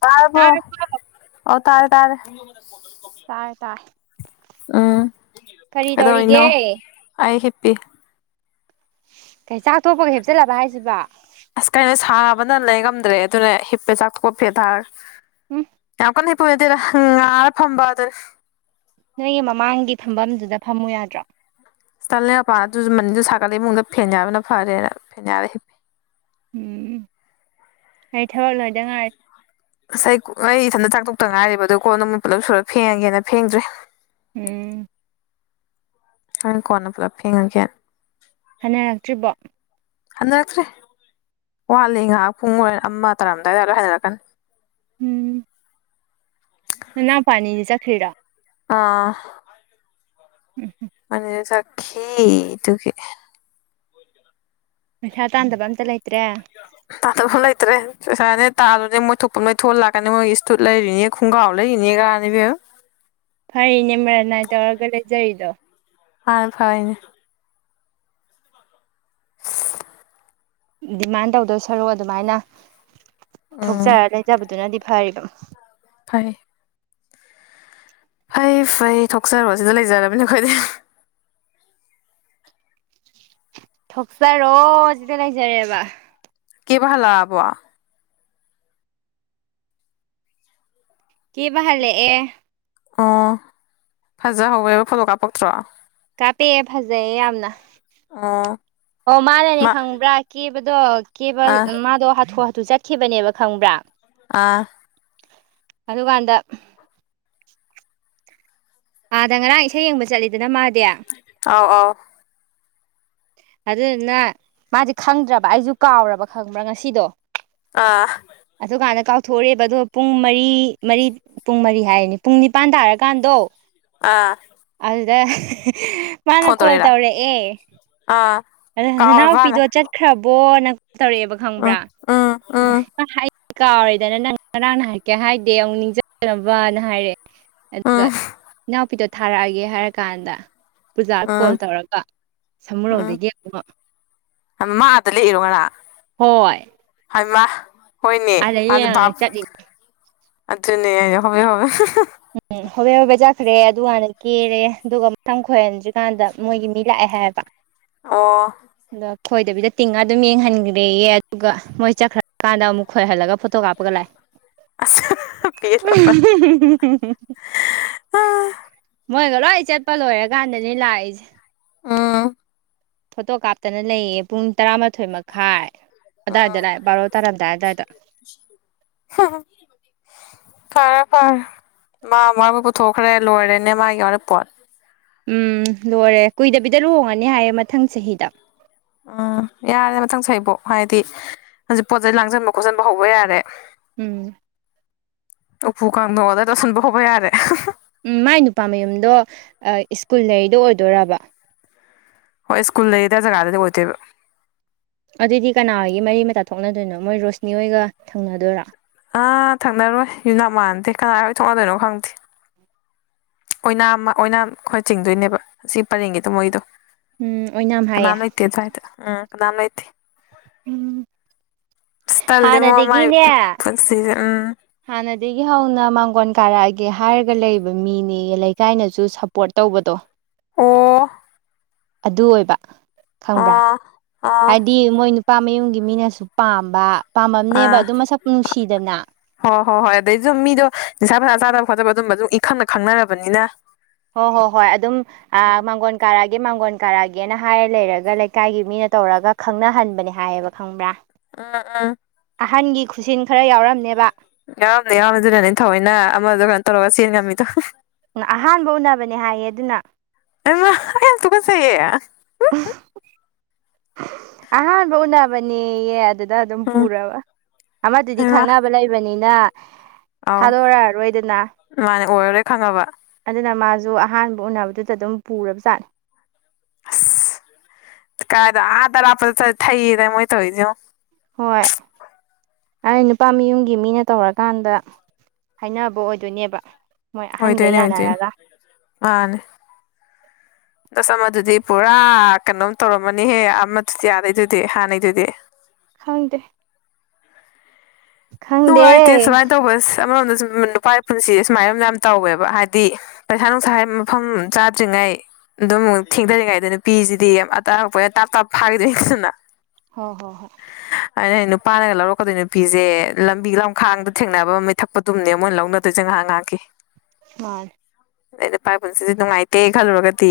ꯇꯥꯔꯕꯣ ꯇꯥꯔꯕ ꯑꯣ ꯇꯥꯔꯦ ꯇꯥꯔꯦ ꯇꯥꯔꯦ ꯇꯥꯏ ꯎꯝ ꯀꯔꯤ ꯇꯧꯔꯤꯒꯦ ꯄꯤ ꯀꯩ ꯆꯥꯛ ꯇꯣꯛꯄꯒ ꯍꯤꯞꯆꯜꯂꯕ ꯍꯥꯏꯁꯤꯕꯣ ꯕꯅ ꯂꯩ ꯉꯝꯗ꯭ꯔꯦ ꯑꯗꯨꯅ ꯍꯤꯞꯄꯦ ꯆꯥꯛꯊꯣꯛꯑ ꯐꯦꯟ ꯊꯔꯥ ꯎꯝ ꯌꯥꯝ ꯀꯟꯅ ꯍꯣꯢ ꯑꯗꯨꯅ ꯉꯔꯥ ꯐꯝꯕꯗꯨꯅꯦ ꯅꯣꯏꯒꯤ ꯃꯃꯥꯡꯒꯤ ꯐꯝꯕꯝꯗꯨꯗ ꯐꯝꯃꯨ ꯌꯥꯗ꯭ꯔꯣ ꯑꯁ ꯇꯜꯂꯦ ꯃꯄꯥꯟ ꯑꯗꯨꯁꯨ ꯃꯅꯤꯟꯗꯨ ꯁꯥꯒꯠꯂꯦ ꯏꯃꯨꯡꯗ ꯐꯦꯟ ꯌꯥꯕꯅ ꯐꯔꯦꯅ ꯐꯦꯟ ꯌꯥꯔ ꯍꯤꯞꯄꯤ ꯎꯝ ꯑꯩ ꯊꯕꯛ ꯂꯣꯏꯗ ꯉꯥꯏ ꯑꯁ ꯑꯩ ꯀꯨ ꯑꯩ ꯏꯊꯟꯗ ꯆꯥꯛ ꯇꯣꯛꯇ ꯉꯥꯏꯔꯤꯕ ꯑꯗꯣ ꯀꯣꯟꯗꯨ ꯃꯣꯢ ꯄꯨꯂꯞ ꯁꯨꯔꯒ ꯐꯦꯡꯉꯒꯦꯅ ꯐꯦꯡꯗ꯭ꯔꯤ ꯎꯝ ꯍꯣꯔꯦꯟ ꯀꯣꯟꯅ ꯄꯨꯂꯞ ꯐꯦꯡꯉꯒꯦꯟ ꯍꯟꯅꯔꯛꯇ꯭ꯔꯤꯕꯣ ꯍꯟꯅꯔꯛꯇ꯭ꯔꯤ ꯋꯥꯠꯂꯤ ꯉꯍꯥꯛ ꯄꯨꯡ ꯑꯃ ꯇꯥꯔꯝꯗꯥꯏ ꯍꯜꯂꯛꯀꯅꯤ ꯎꯝ ꯅꯅꯥꯎꯄ ꯑꯅꯤ ꯆꯠꯈ꯭ꯔꯤꯔꯣ ꯑꯥ [unintelligible] ꯃꯅꯤꯗ ꯆꯠꯈꯤ ꯑꯗꯨꯒꯤ ꯄꯩꯁꯥ ꯇꯥꯟꯗꯕ ꯑꯝꯇ ꯂꯩ ꯇꯥ ꯇꯧꯕ ꯂꯩꯇ꯭ꯔꯦ ꯄꯩꯁꯥꯅꯦ ꯇꯥꯜꯂꯨꯅꯦ ꯃꯣꯏ ꯊꯣꯛꯄ ꯑꯃ ꯂꯩꯊꯣꯛꯑꯒ ꯂꯥꯛꯀꯅꯤ ꯃꯣꯏꯒꯤ ꯁ꯭ꯇꯨꯠ ꯂꯩꯔꯤꯅꯦ ꯈꯣꯡꯒ꯭ꯔꯥꯎ ꯂꯩꯔꯤꯅꯦ ꯒꯅ ꯏꯕꯦꯝꯃ ꯐꯩꯅꯦ ꯃꯔꯟꯅꯥꯏ ꯇꯧꯔꯒ ꯂꯩꯖꯔꯤꯗꯣ ꯍꯥꯟ ꯐꯔꯤꯅꯦ ꯗꯤꯃꯥꯟ ꯇꯧꯗꯧ ꯁꯔꯨꯛ ꯑꯗꯨꯃꯥꯏꯅ ꯎꯝ ꯊꯣꯛꯆꯔ ꯂꯩꯖꯕꯗꯨꯅꯗꯤ ꯐꯔꯤꯗꯣ ꯐꯔꯦ ꯐꯩ ꯐꯩ ꯊꯣꯛꯆꯔꯣ ꯁꯤꯗ ꯂꯩꯖꯔꯕꯅꯦ ꯑꯩꯈꯣꯏꯗꯤ ꯊꯣꯛꯆꯔꯣ ꯁꯤꯗ ꯂꯩꯖꯔꯦꯕ ꯀꯦꯕ ꯍꯜꯂꯛꯑꯕꯣ ꯀꯦꯕ ꯍꯜꯂꯛꯑꯦ ꯑꯣ ꯐꯖꯍꯧꯋꯦꯕ ꯐꯣꯇꯣ ꯀꯥꯞꯄꯛꯇ꯭ꯔꯣ ꯀꯥꯞꯄꯛꯑꯦ ꯐꯖꯩꯌꯦ ꯌꯥꯝꯅ ꯑꯣ ꯑꯣ ꯃꯥꯅꯅꯦ ꯃꯥ ꯈꯪꯕ꯭ꯔꯥ ꯀꯦꯕꯗꯣ ꯀꯦꯕ ꯑꯥ ꯃꯥꯗꯣ ꯍꯥꯊꯨ ꯍꯥ ꯇꯨ ꯆꯠꯈꯤꯕꯅꯦꯕ ꯈꯪꯕ꯭ꯔꯥ ꯑꯥ ꯑꯗꯨꯀꯥꯟꯗ ꯑꯥꯗ ꯉꯔꯥꯡ ꯏꯁꯩ ꯌꯦꯡꯕ ꯆꯠꯂꯤꯗꯅ ꯃꯥ ꯑꯥꯎ ꯑꯥꯎ ꯑꯗꯨꯗꯨꯅ ꯃꯥꯗꯤ ꯈꯪꯗ꯭ꯔꯕ ꯑꯩꯁꯨ ꯀꯥꯎꯔꯕ ꯈꯪꯕ꯭ꯔꯥ ꯉꯁꯤꯗꯣ ꯑꯥ ꯊꯣꯔꯛꯑꯦꯕ ꯑꯗꯣ ꯄꯨꯡ ꯃꯔꯤ ꯃꯔꯤ ꯄꯨꯡ ꯃꯔꯤ ꯍꯥꯏꯔꯦꯅꯦ ꯄꯨꯡ ꯅꯤꯄꯥꯟ ꯇꯥꯔꯀꯥꯟꯗꯣ ꯑꯥ ꯑꯗꯨꯗ ꯃꯥꯅ ꯐꯣꯟ ꯀꯣꯜ ꯇꯧꯔꯛꯏꯔꯥ ꯇꯧꯔꯛꯑꯦ ꯑꯥ ꯑꯗ ꯀꯥꯎꯔꯕ ꯍꯥꯏꯅ ꯅꯅꯥꯎꯄꯤꯗꯣ ꯆꯠꯈ꯭ꯔꯕꯣꯅ ꯇꯧꯔꯛꯑꯦꯕ ꯈꯪꯕ꯭ꯔꯥ ꯎꯝ ꯎꯝ ꯎꯝ ꯀꯥꯎꯔꯦꯗꯅ ꯅꯪ ꯉꯔꯥꯡ ꯅ ꯍꯥꯏꯔꯛꯀꯦ ꯍꯥꯏꯗꯦ ꯑꯃꯨꯛ ꯅꯤꯡꯁꯤꯡꯅꯕꯅ ꯍꯥꯏꯔꯦ ꯑꯗꯨꯒ ꯎꯝ ꯏꯅꯥꯎꯄꯤꯗꯣ ꯊꯥꯔꯛꯑꯒꯦ ꯍꯥꯏꯔ ꯀꯥꯟꯗ ꯄꯨꯖꯥ ꯀꯣꯜ ꯇꯧꯔꯒ ꯎꯝ ꯁꯃꯨꯔꯧꯗꯒꯤ ꯑꯃꯨꯛ ꯃꯥ ꯑꯗ ꯂꯦꯛꯏꯔꯣꯉꯔꯥꯡ ꯍꯣꯏ ꯍꯥꯏꯃꯥ ꯍꯣꯏꯅꯦ ꯑꯥꯗ ꯃꯥꯁꯨ ꯌꯦꯡꯉ ꯚꯥꯞ ꯆꯠꯂꯤꯅꯦ ꯑꯗꯨꯅꯦ ꯑꯩ ꯍꯣꯕꯦ ꯍꯣꯕꯦ ꯍꯥꯍꯥꯍꯥ ꯍꯣꯕꯦ ꯍꯣꯕꯦ ꯆꯠꯈ꯭ꯔꯦ ꯑꯗꯨꯀꯥꯟꯅ ꯀꯦꯔꯦ ꯑꯗꯨꯒ ꯁꯝ ꯈꯣꯏꯍꯟꯗ꯭ꯔꯤꯀꯥꯟꯗ ꯃꯣꯏꯒꯤ ꯃꯤ ꯂꯥꯛꯑꯦ ꯍꯥꯏꯌꯦꯕ ꯑꯣ ꯑꯗ ꯈꯣꯏꯗꯕꯤꯗ ꯇꯤꯡꯉꯒ ꯑꯗꯨꯝ ꯌꯦꯡꯍꯟꯈ꯭ꯔꯦꯌꯦ ꯑꯗꯨꯒ ꯃꯣꯏ ꯆꯠꯈ꯭ꯔꯀꯥꯟꯗ ꯑꯃꯨꯛ ꯈꯣꯏꯍꯜꯂꯒ ꯐꯣꯇꯣ ꯀꯥꯞꯄꯒ ꯂꯥꯛꯑꯦ ꯑꯁ ꯄꯦꯂꯕꯅꯤ ꯃꯣꯏꯒ ꯂꯣꯏ ꯆꯠꯄ ꯂꯣꯏꯔꯀꯥꯟꯗꯅꯤ ꯑꯩꯅ ꯂꯥꯛꯏꯁꯦ ꯎꯝ ꯐꯣꯇꯣ ꯀꯥꯞꯇꯅ ꯂꯩꯌꯦ ꯄꯨꯡ ꯇꯔꯥꯃꯥꯊꯣꯏ ꯃꯈꯥꯏ ꯑꯗꯨꯋꯥꯏꯗ ꯂꯥꯛꯑꯦ ꯕꯥꯔꯣ ꯇꯥꯔꯝꯗꯥꯏ ꯑꯗꯋꯥꯏꯗ ꯐꯔꯦ ꯐꯔꯦ ꯃꯥ ꯃꯕꯨ ꯄꯨꯊꯣꯛꯈ꯭ꯔꯦ ꯂꯣꯏꯔꯦꯅꯦ ꯃꯥꯒꯤ ꯋꯥꯔꯣꯏꯄꯣꯠ ꯎꯝ ꯂꯣꯏꯔꯦ ꯀꯨꯏꯗꯕꯤꯗ ꯂꯨꯍꯣꯡꯉꯅꯤ ꯍꯥꯏꯌꯦꯦ ꯃꯊꯪ ꯆꯍꯤꯗ ꯎꯝ ꯌꯥꯔꯦ ꯃꯊꯪ ꯆꯍꯤ ꯐꯣꯛ ꯍꯥꯏꯗꯤ ꯍꯧꯖꯤꯛ ꯄꯣꯠ ꯆꯩꯩ ꯂꯥꯡꯁꯟꯕ ꯈꯣꯠꯆꯟꯕ ꯍꯧꯕ ꯌꯥꯔꯦ ꯎꯝ ꯎꯄꯨ ꯀꯥꯡꯗꯣꯡ ꯑꯣꯗꯔ ꯇꯧꯁꯤꯟꯕ ꯍꯣꯕ ꯌꯥꯔꯦ ꯎꯝ ꯃꯥꯏ ꯅꯨꯄꯥ ꯃꯌꯨꯝꯗꯣ ꯁ꯭ꯀꯨꯜ ꯂꯩꯔꯤꯗꯣ ꯑꯣꯏꯗꯣꯏꯔꯕ ꯍꯣꯏ ꯁ꯭ꯀꯨꯜ ꯂꯩꯔꯤꯗꯣ ꯑꯗꯨꯋꯥꯏ ꯖꯒꯥꯗ ꯑꯣꯏꯗꯣꯏꯕ ꯑꯗꯨꯗꯤ ꯀꯅꯥꯒꯤ ꯃꯔꯤ ꯃꯇꯥ ꯊꯣꯛꯅꯗꯣꯏꯅꯣ ꯃꯣꯏ ꯔꯣꯁꯅꯤ ꯍꯣꯏꯒ ꯊꯪꯅꯗꯣꯏꯔꯥ ꯑꯥ ꯊꯛꯅꯔꯣꯏ ꯌꯨꯝꯅꯥꯒ ꯃꯥꯟꯅꯗꯦ ꯀꯅꯥꯒ ꯊꯣꯛꯅꯗꯣꯏꯅꯣ ꯈꯪꯗꯦ ꯑꯣꯏꯅꯥꯝ ꯑꯣꯏꯅꯥꯝ ꯈꯔ ꯆꯤꯡꯗꯣꯏꯅꯦꯕ ꯁꯤ ꯄꯔꯦꯡꯒꯤꯗꯣ ꯃꯣꯏꯗꯣ ꯎꯝ ꯑꯣꯏꯅꯥꯝ ꯍꯥꯏꯌꯦ ꯀꯅꯥꯝ ꯂꯩꯇꯦ ꯑꯗꯨꯋꯥꯗ ꯎꯝ ꯀꯅꯥꯝ ꯂꯩꯇꯦ ꯎꯝ ꯑꯁ ꯇꯜꯂꯤꯉꯣ ꯃꯥꯏ ꯍꯥꯟꯅꯗꯒꯤꯅꯦ ꯄꯨꯟꯁꯤꯁꯦ ꯎꯝ ꯍꯥꯅ ꯁꯤꯗꯒꯤ ꯍꯧꯅ ꯃꯥꯡꯒꯣꯟ ꯀꯥꯔꯛꯑꯒꯦ ꯍꯥꯏꯔꯒ ꯂꯩꯕ ꯃꯤꯅꯦꯌꯦ ꯂꯩꯀꯥꯏꯅꯁꯨ ꯁꯞꯄꯣꯔꯠ ꯇꯧꯕꯗꯣ ꯑꯣ ꯑꯗꯨ ꯑꯣꯏꯕ ꯈꯪꯕ꯭ꯔꯥ ꯑꯥ ꯑꯥ ꯍꯥꯏꯗꯤ ꯃꯣꯏ ꯅꯨ ꯄꯥ ꯃꯌꯨꯝꯒꯤ ꯃꯤꯅꯁꯨ ꯄꯥꯝꯕ ꯄꯥꯝꯃꯝꯅꯦꯕ ꯑꯥ ꯑꯗꯨꯝ ꯃꯁꯛ ꯅꯨꯡꯁꯤꯗꯅ ꯍꯣꯏ ꯍꯣꯏ ꯍꯣꯏ ꯑꯗꯩ ꯁꯨꯝ ꯃꯤꯗꯣ ꯅꯤꯁꯥ ꯄꯁꯥ ꯆꯥꯗꯕ ꯈꯣꯠꯕ ꯑꯗꯨꯝꯕ ꯑꯗꯨꯝ ꯏꯈꯪꯅ ꯈꯪꯅꯔꯕꯅꯤꯅ ꯍꯣ ꯍꯣ ꯍꯣꯏ ꯑꯗꯨꯝ ꯑꯥ ꯃꯥꯡꯒꯣꯟ ꯀꯥꯔꯛꯑꯒꯦ ꯃꯥꯡꯒꯣꯟ ꯀꯔꯑꯒꯦꯅ ꯍꯥꯏꯔ ꯂꯩꯔꯒ ꯂꯩꯀꯥꯏꯒꯤ ꯃꯤꯅ ꯇꯧꯔꯒ ꯈꯪꯅꯍꯟꯕꯅꯦ ꯍꯥꯏꯌꯦꯕ ꯈꯪꯕ꯭ꯔꯥ ꯑꯥ ꯑꯥ ꯑꯍꯟꯒꯤ ꯈꯨꯁꯤꯟ ꯈꯔ ꯌꯥꯎꯔꯝꯅꯦꯕ ꯌꯥꯎꯔꯝꯅꯤ ꯌꯥꯎꯔꯝ ꯑꯗꯨꯅꯅꯦ ꯊꯑꯣꯏꯅ ꯑꯃꯗꯣ ꯀꯩꯅꯣ ꯇꯧꯔꯒ ꯆꯦꯟ ꯉꯝꯃꯤꯗꯣ ꯎ ꯑꯍꯥꯟꯕ ꯎꯅꯕꯅꯦ ꯍꯥꯏꯌꯦ ꯑꯗꯨꯅ ꯆꯩꯌꯦ ꯑꯍꯥꯟꯕ ꯎꯅꯕꯅꯦꯌꯦ ꯑꯗꯨ ꯗ ꯑꯗꯨꯝ ꯎꯝ ꯄꯨꯔꯕ ꯑꯃꯗꯨꯗꯤ ꯍꯩꯃꯥ ꯈꯪꯅꯕ ꯂꯩꯕꯅꯤꯅ ꯑꯧ ꯊꯥꯗꯣꯔꯛꯑꯔꯣꯏꯗꯅ ꯃꯥꯅꯦ ꯑꯣꯏꯔꯔꯣꯏ ꯈꯪꯉꯕ ꯑꯁ ꯑꯗꯨꯅ ꯃꯥ ꯁꯨ ꯑꯍꯥꯟꯕ ꯎꯅꯕꯗꯨꯗ ꯑꯗꯨꯝ ꯄꯨꯔꯕ ꯖꯥꯠꯅꯤ ꯀꯥꯏꯗ ꯑꯥ ꯑꯔꯥꯞꯄꯗ ꯆꯠ ꯊꯩꯌꯦꯅ ꯃꯣꯢ ꯇꯧꯔꯤꯁꯦ ꯌꯦꯡꯉꯨ ꯍꯣꯏ ꯑꯩ ꯅꯨꯄꯥ ꯃꯌꯨꯝꯒꯤ ꯃꯤꯅ ꯇꯧꯔꯀꯥꯟꯗ ꯍꯥꯏꯅꯕ ꯑꯣꯏꯗꯣꯏꯅꯦꯕ ꯃꯣꯏ ꯑꯍꯟꯒꯩ ꯑꯣꯏꯗꯣꯏꯅꯦ ꯑꯣꯏꯗꯣꯏꯅꯦ ꯌꯥꯅꯔꯒ ꯃꯥꯅꯦ ꯑꯁ ꯑꯃꯗꯨꯗꯤ ꯄꯨꯔꯥ ꯀꯩꯅꯣꯝ ꯇꯧꯔꯝꯃꯅꯤꯍꯦ ꯑꯃꯗꯨꯗꯤ ꯑꯥꯗꯩꯗꯨꯗꯤ ꯍꯥꯟꯅꯩꯗꯨꯗꯤ ꯈꯪꯗꯦ ꯈꯪꯗꯦ ꯅꯨꯡꯉꯥꯢꯇꯦ ꯁꯨꯃꯥꯏ ꯇꯧꯕꯁꯦ ꯑꯃꯔꯣꯝꯗꯁꯨ ꯅꯨꯄꯥꯢ ꯄꯨꯟꯁꯤꯁꯦ ꯁꯨꯃꯥꯏꯅ ꯗꯨꯝ ꯌꯥꯝ ꯇꯧꯋꯦꯕ ꯍꯥꯏꯗꯤ ꯍ ꯄꯩꯁꯥ ꯅꯨꯡꯁꯥꯢ ꯌ ꯃꯐꯝ ꯆꯥꯗ꯭꯭ꯔꯤꯉꯩꯗ ꯉꯩ ꯑꯗꯨꯝ ꯊꯦꯡꯊꯔꯤꯉꯥꯏꯗ ꯅꯨꯄꯤꯁꯤꯗꯤ ꯌꯥꯝ ꯑꯇꯔꯛꯄ ꯑꯣꯏꯅ ꯇꯥꯞ ꯇꯥꯞ ꯐꯥꯈꯤꯗꯣꯏꯅꯤꯗꯅ ꯍꯣ ꯍꯣ ꯍꯣꯢ ꯑꯩꯅ ꯅꯨꯄꯥꯅꯒ ꯂꯧꯔꯛꯀꯗꯣꯏ ꯅꯨꯄꯤꯖꯦ ꯂꯝꯕꯤ ꯂꯝꯈꯥꯡꯗ ꯊꯦꯡꯅꯕ ꯃꯤꯠ ꯊꯛꯄꯗꯨꯝꯅꯦ ꯃꯣꯏꯅ ꯂꯧꯅꯗꯣꯏꯁꯦ ꯉꯥꯍꯥꯛ ꯉꯥꯍꯥꯛꯀꯤ ꯃꯥꯅꯦ ꯑꯗꯩꯩꯗ ꯅꯨꯄꯥꯏ ꯄꯨꯟꯁꯤꯖꯦ ꯅꯨꯡꯉꯥꯏꯇꯦ ꯈꯜꯂꯨꯔꯒꯗꯤ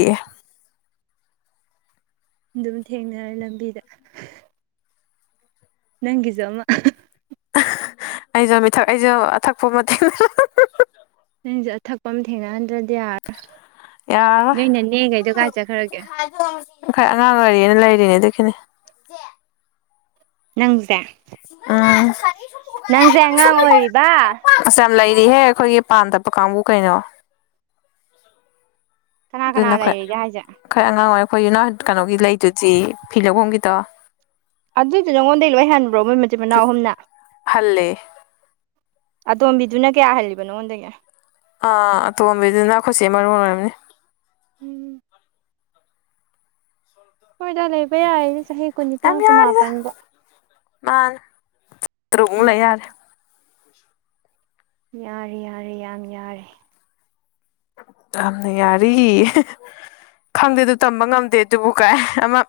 ꯑꯗꯨꯝ ꯊꯦꯡꯅꯔꯦ ꯂꯝꯕꯤꯗ ꯅꯪꯒꯤꯖꯨ ꯑꯃ ꯑꯍ ꯑꯍ ꯑꯩꯁꯨ ꯃꯤꯊꯛ ꯑꯩꯁꯨ ꯑꯊꯛꯄ ꯑꯃ ꯊꯦꯡꯅ ꯑꯍꯍꯍ ꯅꯪꯁꯨ ꯑꯊꯛꯄ ꯑꯃ ꯊꯦꯡꯅꯍꯟꯗ꯭ꯔꯗꯤ ꯌꯥꯔꯔꯣꯢ ꯌꯥꯔꯔꯣꯏ ꯅꯣꯏ ꯅꯅꯦ ꯈꯩꯗꯣ ꯀꯥꯢ ꯆꯠꯈ꯭ꯔꯒꯦ ꯑꯈꯣꯢ ꯑꯉꯥꯡ ꯑꯣꯏꯔꯤꯌꯦꯅ ꯂꯩꯔꯤꯅꯦ ꯑꯗꯨꯒꯤꯅꯤ ꯆꯦ ꯅꯪꯁꯦ ꯅꯪꯁꯦ ꯑꯉꯥꯡ ꯑꯣꯏꯔꯤꯕ ꯑꯁ ꯂꯩꯔꯤꯍꯦ ꯑꯩꯈꯣꯏꯒꯤ ꯄꯥꯟ ꯇꯞꯄ ꯀꯥꯡꯕꯨ ꯀꯩꯅꯣ ꯀꯅꯥ ꯑꯗꯨꯅ ꯀꯅꯥ ꯈꯣꯏ ꯂꯩꯔꯤꯒꯦ ꯍꯥꯏꯁꯦ ꯈꯔ ꯑꯉꯥꯡ ꯑꯣꯏꯔꯤ ꯑꯩꯈꯣꯏ ꯌꯨꯅ ꯍꯣꯢ ꯀꯩꯅꯣꯒꯤ ꯂꯩꯗꯨꯗꯤ ꯐꯤ ꯂꯧꯐꯝꯒꯤꯗꯣ ꯑꯗꯨꯏꯗꯨ ꯅꯉꯣꯟꯗꯒꯤ ꯂꯣꯏ ꯍꯟꯕ꯭ꯔꯣ ꯃꯣꯏ ꯃꯆꯤꯟ ꯃꯅꯥꯎ ꯑꯍꯨꯝꯅ ꯍꯜꯂꯦ ꯑꯇꯣꯝꯕꯤꯗꯨꯅ ꯀꯌꯥ ꯍꯜꯂꯤꯕ ꯅꯉꯣꯟꯗꯒꯤ ꯑꯥ ꯑꯇꯣꯝꯕꯤꯗꯨꯅ ꯈꯣꯏ ꯆꯦ ꯃꯔꯨꯞ ꯑꯣꯏꯔꯝꯅꯤ ꯎꯝ ꯍꯣꯢꯗꯥ ꯂꯩꯕ ꯌꯥꯔꯤꯗ ꯆꯍꯤ ꯀꯨꯟꯅꯤꯄꯥꯟ ꯌꯥꯝ ꯌꯥꯔꯤꯗ ꯀꯨꯟꯃꯥꯄꯟꯕꯧ ꯃꯥꯅ ꯇꯔꯨꯛꯃꯨꯛ ꯂꯩ ꯌꯥꯔꯤ ꯌꯥꯔꯦ ꯌꯥꯔꯤ ꯌꯥꯔꯤ ꯌꯥꯝ ꯌꯥꯔꯤ ꯌꯥꯝꯅ ꯌꯥꯔꯤ ꯑꯍꯦ ꯈꯪꯗꯦꯗ ꯇꯝꯕ ꯉꯝꯗꯦ ꯑꯗꯨꯕꯨ ꯀꯥꯏ ꯑꯃ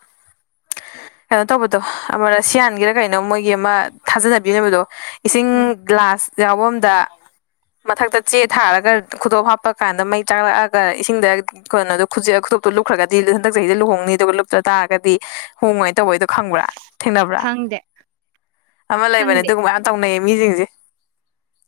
ꯀꯩꯅꯣ ꯇꯧꯕꯗꯣ ꯑꯃ ꯔꯁꯁꯤꯌꯥꯟꯒꯤꯔꯥ ꯀꯩꯅꯣ ꯃꯣꯏꯒꯤ ꯑꯃ ꯊꯥꯖꯅꯕꯤ ꯂꯩꯕꯗꯣ ꯏꯁꯤꯡ ꯎꯝ ꯒ꯭ꯂꯥꯁ ꯌꯥꯎꯐꯝꯗ ꯃꯊꯛꯇ ꯆꯦ ꯊꯥꯔꯒ ꯈꯨꯇꯣꯞ ꯍꯥꯞꯄ ꯀꯥꯟꯗ ꯃꯩ ꯆꯥꯛꯂꯛꯑꯒ ꯏꯁꯤꯡꯗ ꯀꯩꯅꯣꯗꯣ ꯈꯨꯖꯦ ꯈꯨꯗꯣꯞꯇꯣ ꯂꯨꯞꯈ꯭ꯔꯒꯗꯤ ꯍꯟꯗꯛ ꯆꯍꯤꯗ ꯂꯨꯍꯣꯡꯅꯤ ꯑꯗꯨꯒ ꯂꯨꯞꯇ ꯇꯥꯔꯒꯗꯤ ꯍꯣꯡꯉꯣꯏꯅ ꯇꯧꯕꯩꯗꯣ ꯈꯪꯕ꯭ꯔꯥ ꯊꯦꯡꯅꯕ꯭ꯔꯥ ꯈꯪꯗꯦ ꯑꯃ ꯂꯩꯕꯅꯦ ꯈꯪꯗꯦ ꯑꯗꯨꯒꯨꯝꯕ ꯌꯥꯝ ꯇꯧꯅꯩꯌꯦ ꯃꯤꯁꯤꯡꯁꯦ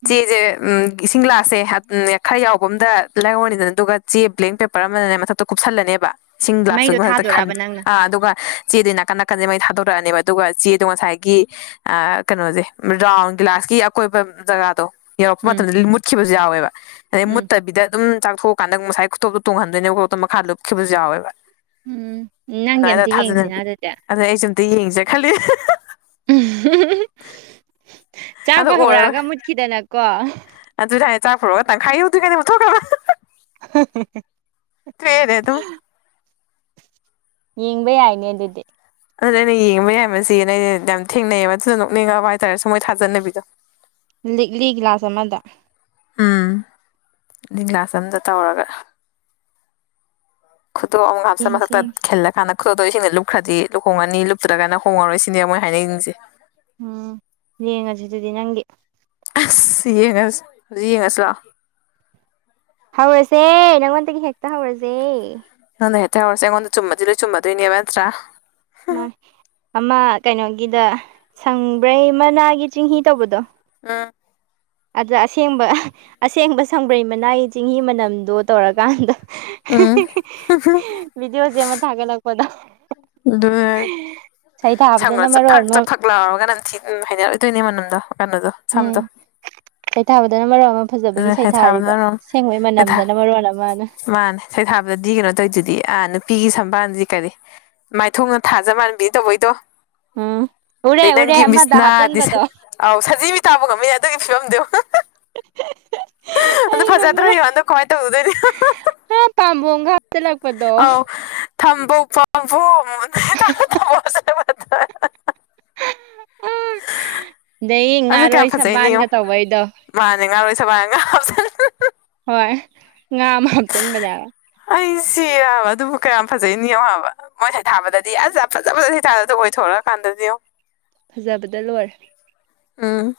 ꯎꯝ ꯆꯦꯁꯦ ꯎꯝ ꯏꯁꯤꯡ ꯒ꯭ꯂꯥꯁꯁꯦ ꯍꯥꯞ ꯈꯔ ꯌꯥꯎꯕ ꯑꯃꯗ ꯂꯧꯔꯥꯅꯤꯗꯅ ꯑꯗꯨꯒ ꯆꯦ ꯕ꯭ꯂꯦꯡ ꯄꯦꯄꯔ ꯑꯃꯗꯅꯦ ꯃꯊꯛꯇ ꯀꯨꯞꯁꯜꯂꯅꯦꯕ ꯏꯉꯁꯤꯡ ꯃꯩꯗꯣ ꯒ꯭ꯂꯥꯁꯇꯨꯃ ꯍꯥꯇ ꯈꯟ ꯊꯥꯗꯣꯔꯕ ꯅꯪꯅ ꯑ ꯑꯗꯨꯒ ꯆꯦꯗꯤ ꯅꯥꯀꯟ ꯅꯥꯀꯟꯁꯦ ꯃꯩ ꯊꯥꯗꯣꯛꯈ꯭ꯔꯅꯦꯕ ꯑꯗꯨꯒ ꯆꯦꯗꯣ ꯉꯁꯥꯏꯒꯤ ꯑ ꯀꯩꯅꯣꯁꯦ ꯔꯥꯎꯟ ꯒꯤ꯭ꯂꯥꯁ ꯀꯤ ꯑꯀꯣꯏꯕ ꯖꯒꯥꯗꯣ ꯌꯧꯔꯛꯄ ꯎꯝ ꯃꯇꯝꯗꯗꯤ ꯃꯨꯠꯈꯤꯕꯁꯨ ꯌꯥꯎꯋꯦꯕ ꯑꯗꯩ ꯎꯝ ꯃꯨꯠꯇꯕꯤꯗ ꯑꯗꯨꯝ ꯆꯥꯛꯊꯣꯛꯑꯀꯥꯟꯗ ꯉꯁꯥꯏ ꯈꯨꯊꯣꯛꯇ ꯇꯣꯡꯍꯟꯗꯣꯏꯅꯦꯕ ꯈꯨꯊꯣꯛꯇ ꯃꯈꯥꯗ ꯂꯨꯞꯈꯤꯕꯁꯨ ꯌꯥꯎꯋꯦꯕ ꯎꯝ ꯅꯪꯒꯤ ꯑꯗꯥꯏꯅ ꯑꯝꯇ ꯌꯦꯡꯁꯤꯅ ꯊꯥꯖꯅꯕꯤ ꯑꯗꯨꯗꯤ ꯑꯗꯨꯅ ꯑꯩꯁꯨ ꯑꯝꯇ ꯌꯦꯡꯁꯤꯔꯥ ꯈꯜꯂꯤꯅꯦ ꯑꯝ ꯍ ꯍ ꯑꯗꯣ ꯆꯥꯛꯄ ꯑꯣꯏꯔꯔꯣꯏ ꯍꯧꯔꯛꯑꯒ ꯃꯨꯠꯈꯤꯗꯅꯀꯣ ꯆꯥꯛꯄꯥ ꯍꯧꯔꯛ ꯑꯒꯥ ꯇ꯭ꯪꯈꯥꯏ ꯇꯧꯗꯔꯤꯉꯩꯗ ꯃꯨꯊꯣꯛꯈꯔꯥꯕꯥ [unintelligible] ꯇꯣꯛ ꯑꯦꯅꯦ ꯑꯗꯨꯝ ꯌꯦꯡꯕ ꯌꯥꯏꯅꯦ ꯑꯗꯨꯗꯤ ꯑꯗꯨꯅ ꯑꯩꯅ ꯌꯦꯡꯕ ꯌꯥꯏ ꯝꯁꯤꯅ ꯑꯩꯅ ꯌꯥꯝ ꯊꯦꯡꯅꯩꯌꯦꯕ ꯑꯗꯨꯅ ꯅꯣꯛꯅꯤꯡꯉꯛꯑꯥꯕ ꯍꯥꯏꯇꯥꯔꯦ ꯁꯨꯝ ꯃꯣꯏ ꯊꯥꯖꯅꯕꯤꯗꯣ ꯂꯤꯛꯂꯤ ꯒ꯭ꯂꯥꯁ ꯑꯃꯗ ꯎꯝ ꯂꯤ ꯀ꯭ꯂꯥꯁ ꯑꯝꯗ ꯇꯧꯔꯒ ꯈꯨꯗꯣꯄ ꯑꯝꯒ ꯍꯄꯆꯥꯟꯂꯒ ꯌꯦꯡꯁꯤ ꯃꯊꯛꯇ ꯌꯦꯡꯁꯤ ꯊꯈꯤꯜꯂ ꯀꯥꯟꯗ ꯈꯨꯗꯣꯞꯇꯣ ꯏꯁꯤꯡꯗꯥ ꯂꯨꯞꯈ꯭ꯔꯗꯤ ꯂꯨꯍꯣꯡꯉꯅꯤ ꯂꯨꯞꯇ꯭ꯔꯒꯅ ꯍꯣꯡꯉꯔꯣꯏ ꯁꯤꯅꯦꯕ ꯃꯣꯏ ꯍꯥꯏꯅꯩꯁꯤꯡꯁꯦ ꯎꯝ ꯌꯦꯡꯉꯁꯤ ꯑꯗꯨꯗꯤ ꯅꯪꯒꯤ ꯁꯦꯁ ꯍꯧꯖꯤꯛ ꯌꯦꯡꯉꯥꯁꯤ ꯂꯥꯛ ꯑꯣ ꯍꯧꯔꯁꯦ ꯅꯪꯉꯣꯟꯗꯒꯤ ꯍꯦꯛꯇ ꯍꯧꯔꯁꯦ ꯉꯣꯟꯗꯩꯩ ꯍꯦꯛꯇꯥ ꯍꯧꯔ꯭ꯁꯦ ꯑꯩꯉꯣꯟꯗ ꯆꯨꯝꯃꯗꯤ ꯂꯣꯏ ꯆꯨꯝꯃꯗꯣꯏꯅꯦꯕ ꯅꯠꯇꯔꯥ ꯃꯥ ꯑꯃ ꯀꯩꯅꯣꯒꯤꯗ ꯁꯪꯕ꯭ꯔꯩ ꯃꯅꯥꯒꯤ ꯆꯤꯡꯍꯤ ꯇꯧꯕꯗꯣ ꯑꯥ ꯑꯗꯨꯗ ꯑꯁꯦꯡꯕ ꯑꯁꯦꯡꯕ ꯁꯪꯕ꯭ꯔꯩ ꯃꯅꯥꯏ ꯆꯤꯡꯍꯤ ꯃꯅꯝꯗꯣ ꯇꯧꯔꯀꯥꯟꯗ ꯎꯝ ꯚꯕꯤꯗꯤꯑꯣ ꯁꯦꯝꯃꯥ ꯊꯥꯒꯠꯂꯛꯄꯗꯣ ꯑꯗꯨ ꯁꯩꯊꯥꯕꯗꯅ ꯁꯝꯒꯗꯣ ꯃꯔꯣꯟ ꯆꯥꯐꯛ ꯑꯃ ꯆꯥꯐꯛ ꯂꯥꯎꯔꯒ ꯅꯝꯊꯤ ꯎꯃ ꯍꯩꯅꯔꯣꯏꯗꯣꯏꯅꯦ ꯃꯅꯝꯗꯣ ꯀꯩꯅꯣꯗꯣ ꯁꯝꯗꯣ ꯎꯝ ꯁꯩꯊꯥꯕꯗꯅ ꯃꯔꯣꯟ ꯑꯃ ꯐꯖꯕꯒꯤ ꯍꯦꯛ ꯁꯩꯊꯥꯔꯤꯕ ꯊꯥꯕꯅꯔꯣꯝ ꯑꯁꯦꯡꯕꯩ ꯍꯦꯛ ꯊꯥ ꯃꯅꯝꯗꯅ ꯃꯔꯣꯟ ꯑꯃꯅ ꯃꯥꯅꯦ ꯁꯩꯊꯥꯕꯗꯗꯤ ꯀꯩꯅꯣ ꯇꯧꯋꯤꯗꯨꯗꯤ ꯑꯥ ꯅꯨꯄꯤꯒꯤ ꯁꯝꯕꯥꯜꯗꯤ ꯀꯔꯤ ꯃꯥꯏꯊꯣꯡꯅ ꯊꯥꯖ ꯃꯥꯟꯕꯤ ꯇꯧꯕ ꯗꯣ ꯎꯝ ꯎꯔꯦ ꯎꯔꯦ ꯅꯪꯒꯤ ꯑꯃꯗ ꯃꯤꯁꯅꯥꯗꯤ ꯍꯥꯞꯆꯟꯕꯗꯣ ꯑꯥꯎ ꯁꯖꯤ ꯃꯤꯠꯇꯕꯨ ꯉꯝꯃꯤꯅꯦ ꯑꯗꯨꯒꯤ ꯐꯤꯕꯝꯗꯣ ꯌꯦꯡꯉꯣ ꯑꯗꯣ ꯑꯩ ꯐꯖꯗ꯭ꯔꯥ ꯉꯝꯃꯔꯣꯏ ꯌꯦꯡꯉꯣ ꯑꯗꯣ ꯀꯃꯥꯏꯅ ꯇꯧꯔꯨꯗꯣꯏꯅꯣ ꯌꯦꯡꯉꯣ ꯑꯥ ꯄꯥꯝꯕꯣꯝꯒ ꯍꯥꯞꯆꯜꯂꯛꯄꯗꯣ ꯑꯥꯎ ꯊꯝꯕꯧ ꯄꯥꯝꯕꯣꯝ [unintelligible] [unintelligible] ꯑꯥ ꯑꯗꯩ ꯑꯗꯨ ꯀꯌꯥꯝ ꯉꯥꯔꯣꯏ ꯐꯖꯩꯅꯣ ꯁꯕꯥꯟꯒ ꯌꯦꯡꯉꯣ ꯇꯧꯕꯩꯗꯣ ꯃꯥꯅꯦ ꯉꯥꯔꯥꯡꯔꯣꯏꯁꯟꯂꯣ ꯍꯥꯏꯕꯅꯦ ꯍꯧꯆꯟ ꯍꯣꯏ ꯉꯥ ꯑꯃ ꯍꯥꯞꯆꯟꯕꯅꯦꯕ ꯑꯩ ꯁꯤꯔꯦ ꯍꯥꯏꯕꯥ ꯑꯗꯨꯕꯨ ꯀꯌꯥꯝ ꯐꯖꯩꯅꯣ ꯌꯦꯡꯉꯣ ꯍꯥꯏꯕ ꯃꯣꯏ ꯁꯩꯊꯥꯕꯗꯗꯤ ꯑꯁ ꯐꯖ ꯐꯖꯅ ꯁꯩꯊꯥꯗꯔ ꯑꯣꯏꯊꯣꯔꯛ ꯀꯟꯗꯥꯗꯤ ꯌꯦꯉꯣ ꯐꯖꯕꯗ ꯂꯣꯏꯔꯦ ꯎꯝ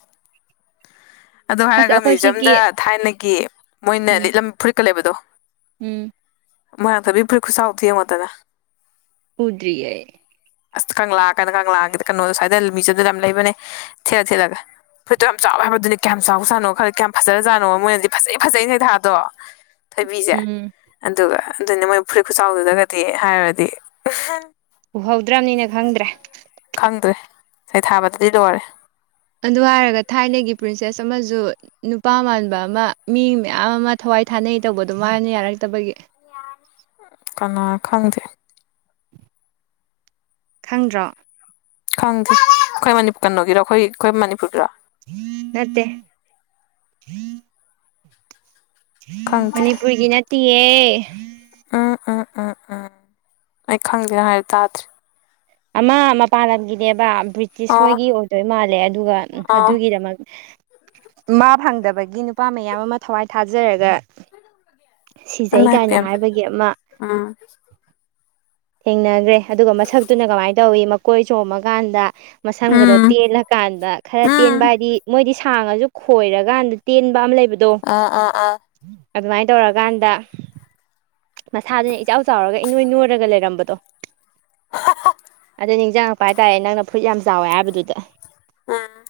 ꯑꯗꯨ ꯑꯁ ꯍꯥꯏꯔꯒ ꯑꯩꯈꯣꯏ ꯁꯤꯒꯤ ꯃ꯭ꯌꯨꯖꯌꯝꯗ ꯊꯥꯏꯅꯒꯤ ꯃꯣꯏꯅ ꯎꯝ ꯂꯤꯠꯂꯝ ꯐꯨꯔꯤꯠꯀ ꯂꯩꯕꯗꯣ ꯎꯝ ꯃꯣꯏꯔꯥꯡ ꯊꯣꯏꯕꯤ ꯐꯨꯔꯤꯠ ꯈꯨꯆꯥꯎ ꯗꯣ ꯌꯦꯡꯉꯣꯗꯅ ꯎꯗꯔꯤ ꯑꯩ ꯑꯁ ꯀꯪꯂꯥ ꯀꯪꯂꯥ ꯀꯩꯅꯣꯗ ꯁ꯭ꯋꯥꯏꯗ ꯃꯤꯖꯝꯗ ꯌꯥꯝ ꯂꯩꯕꯅꯦ ꯊꯦꯠꯂꯥ ꯊꯦꯠꯂꯒ ꯐꯣꯏꯠꯇꯣ ꯌꯥꯝ ꯆꯥꯎꯋꯦ ꯍꯥꯏꯕꯗꯨꯅꯦ ꯀꯌꯥꯝ ꯆꯥꯎ ꯆꯥꯅꯣ ꯈꯔ ꯀꯌꯥꯝ ꯐꯖꯔꯖꯥꯅꯣ ꯃꯣꯏꯅꯗꯤ ꯐꯖꯩ ꯐꯖꯩ ꯅ ꯊꯥꯗꯣ ꯊꯣꯏꯕꯤꯁꯦ ꯎꯝ ꯑꯗꯨꯒ ꯑꯗꯨꯅꯤ ꯃꯣꯏ ꯐꯨꯔꯤꯠ ꯈꯨꯆꯥꯎꯗꯨꯗꯒꯗꯤ ꯍꯥꯏꯔꯗꯤ ꯎꯍꯧꯗ꯭ꯔꯕꯅꯤꯅ ꯈꯪꯗ꯭ꯔꯦ ꯐꯪꯗ꯭ꯔꯦ ꯁꯩꯊꯥꯕꯗꯗꯤ ꯂꯣꯏꯔꯦ ꯑꯗꯨ ꯍꯥꯏꯔꯒ ꯊꯥꯏꯅꯒꯤ ꯄ꯭ꯔꯤꯟꯁꯦꯁ ꯑꯃꯁꯨ ꯅꯨꯄꯥ ꯃꯥꯟꯕ ꯑꯃ ꯃꯤ ꯃꯌꯥꯝ ꯑꯃ ꯊꯋꯥꯏ ꯊꯋꯥꯏ ꯊꯥꯅꯩ ꯇꯧꯕ ꯑꯗꯨꯃꯥꯏꯅ ꯌꯥꯔꯛꯇꯕꯒꯤ ꯀꯅꯥ ꯈꯪꯗꯦ ꯈꯪꯗ꯭ꯔꯣ ꯈꯪꯗꯦ ꯑꯩꯈꯣꯏ ꯀꯩꯅꯣꯒꯤꯔꯣ ꯑꯩꯈꯣꯏ ꯑꯩꯈꯣꯏ ꯃꯅꯤꯄꯨꯔꯒꯤꯔꯣ ꯅꯠꯇꯦ ꯈꯪꯗꯦ ꯃꯅꯤꯄꯨꯔꯒꯤ ꯅꯠꯇꯦꯍ ꯎꯝ ꯎꯝ ꯎꯝ ꯎꯝ ꯑꯩ ꯈꯪꯗꯦ ꯅꯪ ꯍꯥꯏꯔ ꯇꯥꯗꯦ ꯑꯃ ꯃꯄꯥꯟ ꯂꯝꯒꯤꯅꯦꯕ ꯕ꯭ꯔꯤꯇꯤꯁ ꯑꯣ ꯍꯣꯏꯒꯤ ꯑꯣꯏꯗꯣꯏ ꯃꯥꯜꯂꯦ ꯑꯗꯨꯒ ꯑꯣ ꯑꯗꯨꯒꯤꯗꯃꯛ ꯃꯥ ꯐꯪꯗꯕꯒꯤ ꯅꯨꯄꯥ ꯃꯌꯥꯝ ꯑꯃ ꯊꯋꯥꯏ ꯊꯥꯖꯔꯒ ꯑꯦꯝ ꯁꯤꯖꯩ ꯑꯥꯏ ꯄꯤ ꯀꯥꯏꯅ ꯑꯦꯝ ꯍꯥꯏꯕꯒꯤ ꯑꯃ ꯎꯝ ꯊꯦꯡꯅꯈ꯭ꯔꯦ ꯑꯗꯨꯒ ꯃꯁꯛꯇꯨꯅ ꯀꯃꯥꯏꯅ ꯇꯧꯋꯤ ꯃꯀꯣꯏ ꯆꯣꯡꯃꯀꯥꯟꯗ ꯃꯁꯝꯒꯗꯣ ꯎꯝ ꯇꯦꯜꯂꯀꯥꯟꯗ ꯈꯔ ꯎꯝ ꯇꯦꯟꯕ ꯍꯥꯏꯗꯤ ꯃꯣꯏꯗꯤ ꯁꯥꯡ ꯑꯁꯨ ꯈꯣꯏꯔꯀꯥꯟꯗ ꯇꯦꯟꯕ ꯑꯃ ꯂꯩꯕ ꯑꯥ ꯑꯥ ꯑꯥ ꯑꯗꯨꯃꯥꯏꯅ ꯇꯧꯔꯀꯥꯟꯗ ꯃꯁꯥꯗꯨꯅ ꯏꯆꯥꯎ ꯆꯥꯎꯔꯒ ꯏꯅꯣꯏ ꯅꯣꯏꯔꯒ ꯂꯩ ꯂꯩꯔꯝꯕꯗꯣ ꯑꯗ ꯅꯤꯡꯖꯥꯡꯉꯛꯄ ꯍꯥꯏꯇꯥꯔꯦ ꯅꯪꯅ ꯐꯨꯠ ꯌꯥꯝ ꯆꯥꯎꯋꯦ ꯍꯥꯏꯕꯗꯨꯗ ꯑꯥ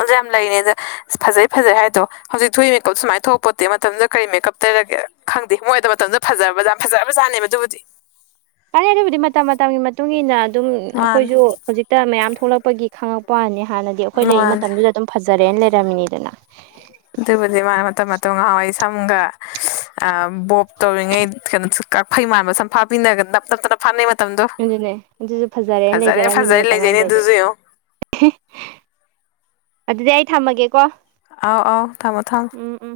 ꯑꯗꯨ ꯌꯥꯝ ꯂꯩꯔꯤꯅꯤ ꯑꯗ ꯐꯖꯩ ꯐꯖꯩ ꯍꯥꯏꯗꯣ ꯍꯧꯖꯤꯛ ꯊꯨꯏ ꯃꯦꯀꯞ ꯁꯨꯃꯥꯏꯅ ꯊꯣꯛꯧꯛꯄꯣꯠꯇꯦ ꯃꯇꯝꯗꯨꯗ ꯀꯔꯤ ꯃꯦꯀꯞ ꯇꯩꯔꯒꯦ ꯈꯪꯗꯦ ꯃꯣꯏꯗ ꯃꯇꯝꯗ ꯐꯖ ꯐꯖꯕꯖꯥꯠꯅꯦꯕ ꯑꯗꯨꯕꯨꯗꯤ ꯐꯔꯦ ꯑꯗꯨꯕꯨꯗꯤ ꯃꯇꯝ ꯃꯇꯝꯒꯤ ꯃꯇꯨꯡ ꯏ ꯃꯇꯨꯡꯏꯟꯅ ꯑꯗꯨꯝ ꯃꯥꯅꯦ ꯑꯩꯈꯣꯏꯁꯨ ꯍꯧꯖꯤꯛꯇ ꯃꯌꯥꯝ ꯊꯣꯛꯂꯛꯄꯒꯤ ꯈꯉꯛꯄ ꯋꯥꯅꯤ ꯍꯥꯟꯅꯗꯤ ꯑꯩꯈꯣꯏ ꯂꯩꯔꯤ ꯃꯥꯅꯦ ꯃꯇꯝꯗꯨꯗ ꯑꯗꯨꯝ ꯐꯖꯔꯦꯅ ꯂꯩꯔꯝꯃꯤꯅꯤꯗꯅ ꯑꯗꯨꯕꯨꯗꯤ ꯃꯥꯅ ꯃꯇꯝ ꯃꯇꯝ ꯉꯍꯥꯎꯏ ꯁꯝꯒ ꯑ ꯕꯣꯞ ꯇꯧꯔꯤꯉꯩ ꯀꯩꯅꯣ ꯀꯛꯐꯩ ꯃꯥꯟꯕ ꯁꯝꯐꯥ ꯄꯤꯔꯒ ꯅꯞ ꯇꯞ ꯇꯅ ꯐꯥꯅꯩ ꯃꯇꯝꯗꯣ ꯑꯗꯨꯅꯦ ꯑꯗꯨꯁꯨ ꯐꯖꯔꯦꯅ ꯐꯖꯔꯦ ꯂꯩꯖꯔꯛꯑꯃꯤꯅꯤ ꯐꯖꯔꯦ ꯃꯇꯝ ꯂꯩꯖꯩꯅꯦ ꯑꯃꯗꯗꯤ ꯑꯗꯨꯁꯨ ꯌꯦꯡꯉꯣ ꯑꯗꯨꯗꯤ ꯑꯩ ꯊꯝꯃꯒꯦꯀꯣ ꯑꯥꯎ ꯑꯑꯣ ꯊꯥꯃ ꯊꯥꯡ ꯎꯝ ꯎꯝ